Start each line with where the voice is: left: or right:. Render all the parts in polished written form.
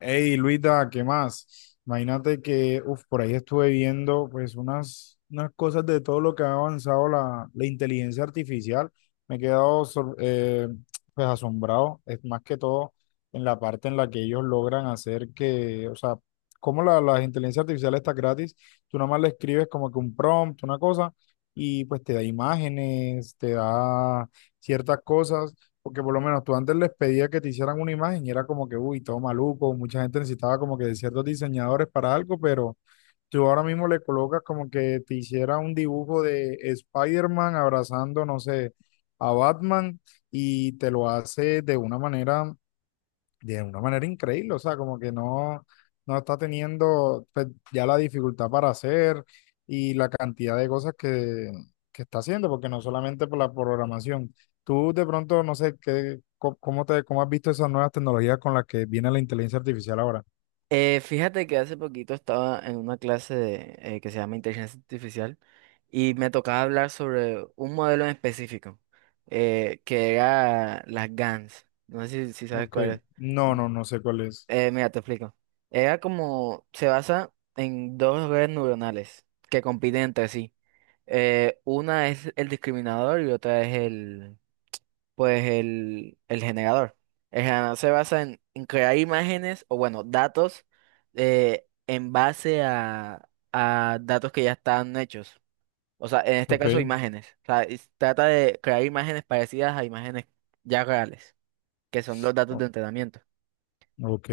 left: Hey, Luita, ¿qué más? Imagínate que, uf, por ahí estuve viendo pues unas cosas de todo lo que ha avanzado la inteligencia artificial. Me he quedado pues asombrado, es más que todo en la parte en la que ellos logran hacer que, o sea, como la inteligencia artificial está gratis, tú nada más le escribes como que un prompt, una cosa, y pues te da imágenes, te da ciertas cosas porque por lo menos tú antes les pedías que te hicieran una imagen y era como que, uy, todo maluco, mucha gente necesitaba como que de ciertos diseñadores para algo, pero tú ahora mismo le colocas como que te hiciera un dibujo de Spider-Man abrazando, no sé, a Batman y te lo hace de una manera increíble, o sea, como que no, no está teniendo pues, ya la dificultad para hacer y la cantidad de cosas que está haciendo, porque no solamente por la programación. Tú de pronto, no sé, qué, cómo te, cómo has visto esas nuevas tecnologías con las que viene la inteligencia artificial ahora.
right: Fíjate que hace poquito estaba en una clase de, que se llama Inteligencia Artificial y me tocaba hablar sobre un modelo en específico, que era las GANs. No sé si sabes
left: Ok,
right: cuál es.
left: no, no, no sé cuál es.
right: Mira, te explico. Era como, se basa en dos redes neuronales que compiten entre sí. Una es el discriminador y otra es pues el generador. El generador se basa en crear imágenes o bueno, datos en base a datos que ya están hechos. O sea, en este
left: Ok,
right: caso imágenes. O sea, trata de crear imágenes parecidas a imágenes ya reales, que son los datos
left: o-
right: de entrenamiento.
left: ok,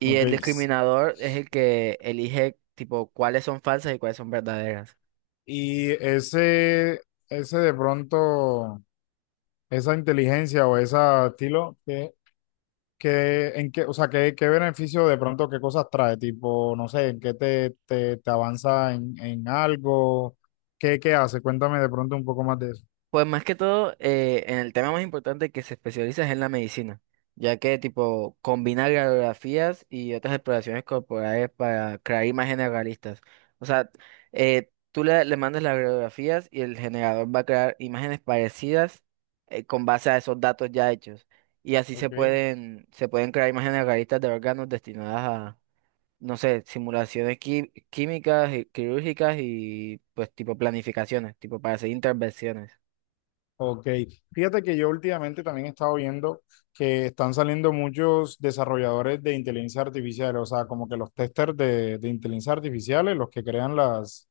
right: Y
left: ok.
right: el discriminador es el que elige tipo cuáles son falsas y cuáles son verdaderas.
left: Y ese de pronto, esa inteligencia o ese estilo, ¿qué, en qué, o sea, qué, qué beneficio de pronto, qué cosas trae? Tipo, no sé, ¿en qué te, te, te avanza en algo? ¿Qué, qué hace? Cuéntame de pronto un poco más de eso.
right: Pues más que todo, en el tema más importante que se especializa es en la medicina, ya que tipo combina radiografías y otras exploraciones corporales para crear imágenes realistas. O sea, tú le mandas las radiografías y el generador va a crear imágenes parecidas con base a esos datos ya hechos. Y así se
left: Ok.
right: se pueden crear imágenes realistas de órganos destinadas a, no sé, simulaciones químicas y quirúrgicas y pues tipo planificaciones, tipo para hacer intervenciones.
left: Ok, fíjate que yo últimamente también he estado viendo que están saliendo muchos desarrolladores de inteligencia artificial, o sea, como que los testers de inteligencia artificiales, los que crean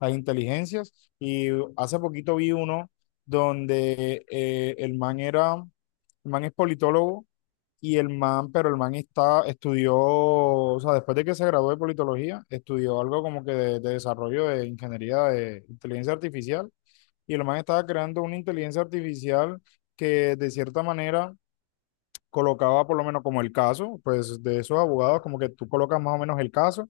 left: las inteligencias. Y hace poquito vi uno donde el man era, el man es politólogo y el man, pero el man está, estudió, o sea, después de que se graduó de politología, estudió algo como que de desarrollo de ingeniería de inteligencia artificial y el man estaba creando una inteligencia artificial que de cierta manera colocaba por lo menos como el caso, pues de esos abogados, como que tú colocas más o menos el caso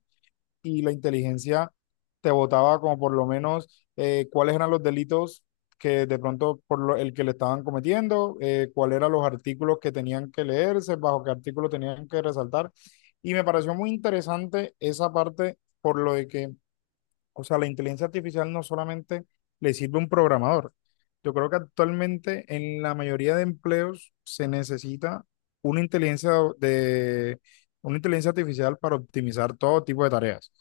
left: y la inteligencia te botaba como por lo menos cuáles eran los delitos que de pronto el que le estaban cometiendo, cuáles eran los artículos que tenían que leerse, bajo qué artículo tenían que resaltar. Y me pareció muy interesante esa parte por lo de que o sea, la inteligencia artificial no solamente le sirve a un programador. Yo creo que actualmente en la mayoría de empleos se necesita una inteligencia de una inteligencia artificial para optimizar todo tipo de tareas.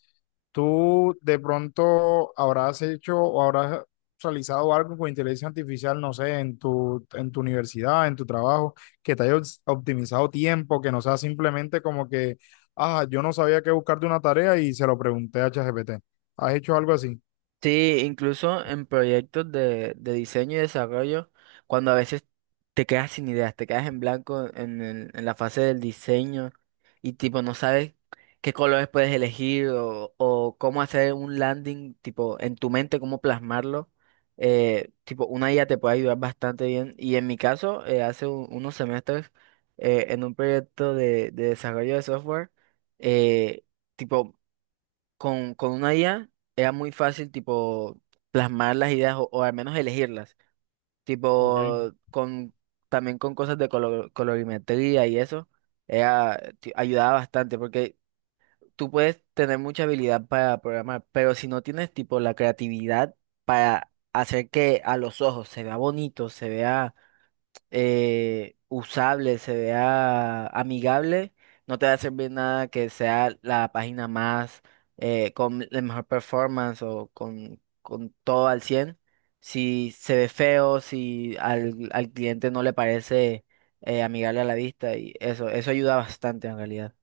left: Tú de pronto habrás hecho o habrás realizado algo con inteligencia artificial, no sé, en tu universidad, en tu trabajo, que te haya optimizado tiempo, que no sea simplemente como que, ah, yo no sabía qué buscar de una tarea y se lo pregunté a ChatGPT. ¿Has hecho algo así?
right: Sí, incluso en proyectos de diseño y desarrollo, cuando a veces te quedas sin ideas, te quedas en blanco en la fase del diseño y tipo no sabes qué colores puedes elegir o cómo hacer un landing, tipo en tu mente, cómo plasmarlo, tipo una IA te puede ayudar bastante bien. Y en mi caso, hace unos semestres, en un proyecto de desarrollo de software, eh, tipo con una IA era muy fácil, tipo, plasmar las ideas o al menos elegirlas.
left: Ok.
right: Tipo, con, también con cosas de colorimetría y eso, era, ayudaba bastante porque tú puedes tener mucha habilidad para programar, pero si no tienes, tipo, la creatividad para hacer que a los ojos se vea bonito, se vea usable, se vea amigable, no te va a servir nada que sea la página más con la mejor performance o con todo al cien. Si se ve feo, si al cliente no le parece amigable a la vista y eso ayuda bastante en realidad.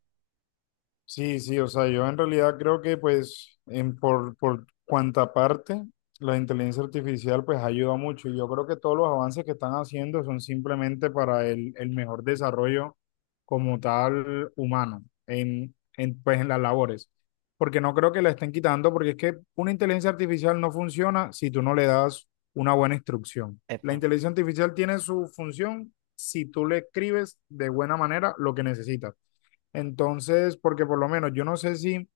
left: Sí, sí, o sea, yo en realidad creo que pues en por cuanta parte la inteligencia artificial pues ayuda mucho y yo creo que todos los avances que están haciendo son simplemente para el mejor desarrollo como tal humano en, pues en las labores, porque no creo que la estén quitando porque es que una inteligencia artificial no funciona si tú no le das una buena instrucción. La
right: Epa.
left: inteligencia artificial tiene su función si tú le escribes de buena manera lo que necesitas. Entonces, porque por lo menos yo no sé si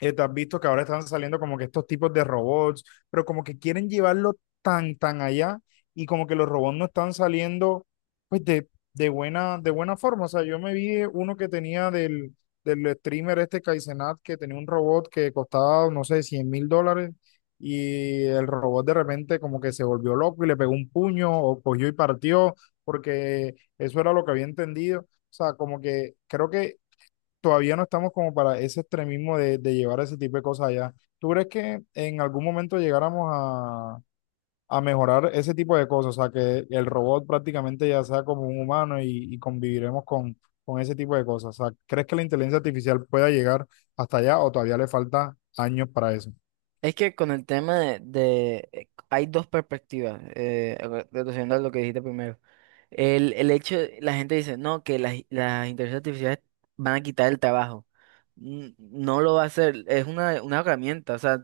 left: te has visto que ahora están saliendo como que estos tipos de robots, pero como que quieren llevarlo tan, tan allá y como que los robots no están saliendo pues de buena forma. O sea, yo me vi uno que tenía del, del streamer este Kaizenat que tenía un robot que costaba, no sé, $100.000 y el robot de repente como que se volvió loco y le pegó un puño o cogió y partió porque eso era lo que había entendido. O sea, como que creo que todavía no estamos como para ese extremismo de llevar ese tipo de cosas allá. ¿Tú crees que en algún momento llegáramos a mejorar ese tipo de cosas? O sea, que el robot prácticamente ya sea como un humano y conviviremos con ese tipo de cosas. O sea, ¿crees que la inteligencia artificial pueda llegar hasta allá o todavía le falta años para eso?
right: Es que con el tema de hay dos perspectivas, reduciendo a lo que dijiste primero. El hecho, la gente dice, no, que las inteligencias artificiales van a quitar el trabajo. No lo va a hacer, es una herramienta, o sea,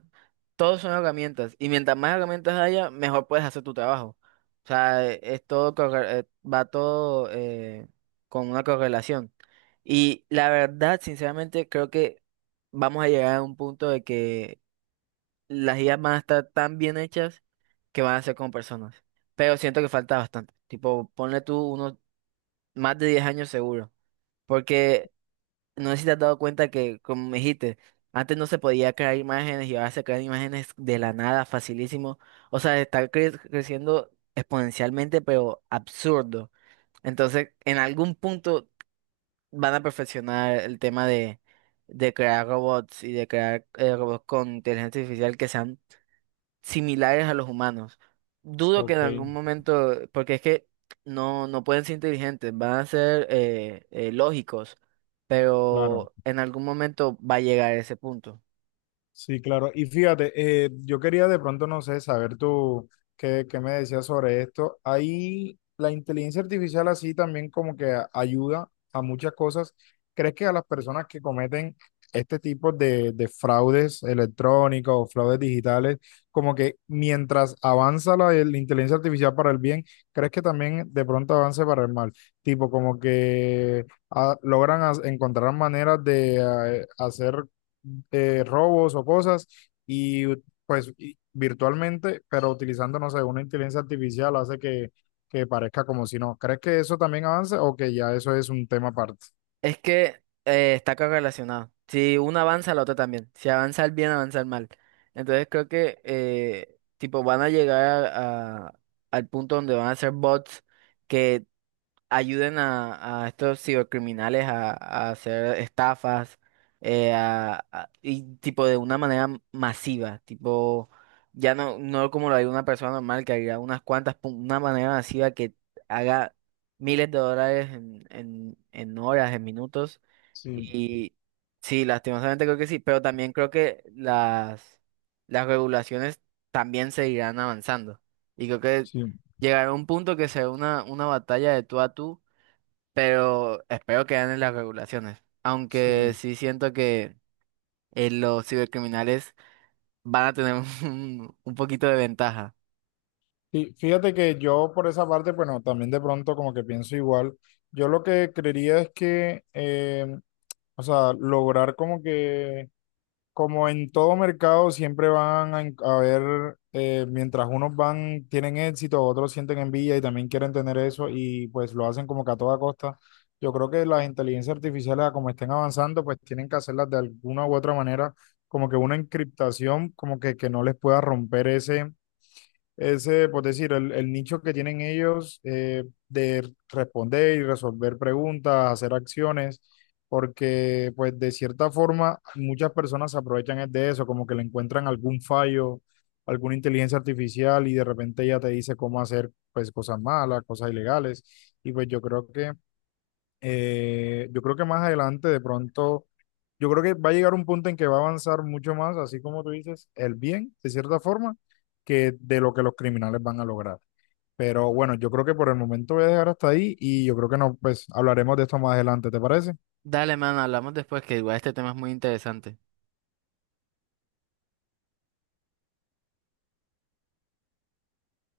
right: todos son herramientas y mientras más herramientas haya, mejor puedes hacer tu trabajo. O sea, es todo, va todo con una correlación. Y la verdad, sinceramente, creo que vamos a llegar a un punto de que las ideas van a estar tan bien hechas que van a ser como personas. Pero siento que falta bastante. Tipo, ponle tú unos más de 10 años seguro, porque no sé si te has dado cuenta que, como me dijiste, antes no se podía crear imágenes y ahora se crean imágenes de la nada, facilísimo. O sea, está creciendo exponencialmente, pero absurdo. Entonces, en algún punto van a perfeccionar el tema de crear robots y de crear robots con inteligencia artificial que sean similares a los humanos. Dudo que en
left: Ok,
right: algún momento, porque es que no, no pueden ser inteligentes, van a ser lógicos,
left: claro.
right: pero en algún momento va a llegar a ese punto.
left: Sí, claro. Y fíjate, yo quería de pronto, no sé, saber tú qué, qué me decías sobre esto. Ahí la inteligencia artificial así también como que ayuda a muchas cosas. ¿Crees que a las personas que cometen este tipo de fraudes electrónicos o fraudes digitales, como que mientras avanza la inteligencia artificial para el bien, crees que también de pronto avance para el mal? Tipo, como que ah, logran encontrar maneras de hacer robos o cosas y pues virtualmente, pero utilizando, no sé, una inteligencia artificial hace que parezca como si no. ¿Crees que eso también avance o que ya eso es un tema aparte?
right: Es que está correlacionado. Si uno avanza, la otra también. Si avanza el bien, avanza el mal. Entonces creo que tipo van a llegar al punto donde van a ser bots, que ayuden a estos cibercriminales a hacer estafas y tipo de una manera masiva, tipo ya no, no como lo haría una persona normal que haría unas cuantas, pum, una manera masiva que haga miles de dólares en horas, en minutos
left: Sí,
right: y sí, lastimosamente creo que sí, pero también creo que las regulaciones también seguirán avanzando y creo que
left: sí,
right: llegará un punto que será una batalla de tú a tú, pero espero que ganen las regulaciones. Aunque
left: sí.
right: sí siento que los cibercriminales van a tener un poquito de ventaja.
left: Y fíjate que yo por esa parte, bueno, también de pronto como que pienso igual. Yo lo que creería es que, o sea, lograr como que como en todo mercado, siempre van a, a ver, mientras unos van, tienen éxito, otros sienten envidia y también quieren tener eso y pues lo hacen como que a toda costa. Yo creo que las inteligencias artificiales, a como estén avanzando, pues tienen que hacerlas de alguna u otra manera, como que una encriptación, como que no les pueda romper ese, ese, por decir, el nicho que tienen ellos de responder y resolver preguntas, hacer acciones, porque pues de cierta forma muchas personas se aprovechan es de eso, como que le encuentran algún fallo, alguna inteligencia artificial y de repente ella te dice cómo hacer pues cosas malas, cosas ilegales. Y pues yo creo que más adelante, de pronto, yo creo que va a llegar un punto en que va a avanzar mucho más, así como tú dices, el bien, de cierta forma, que de lo que los criminales van a lograr. Pero bueno, yo creo que por el momento voy a dejar hasta ahí y yo creo que no, pues hablaremos de esto más adelante, ¿te parece?
right: Dale, mano, hablamos después, que igual este tema es muy interesante.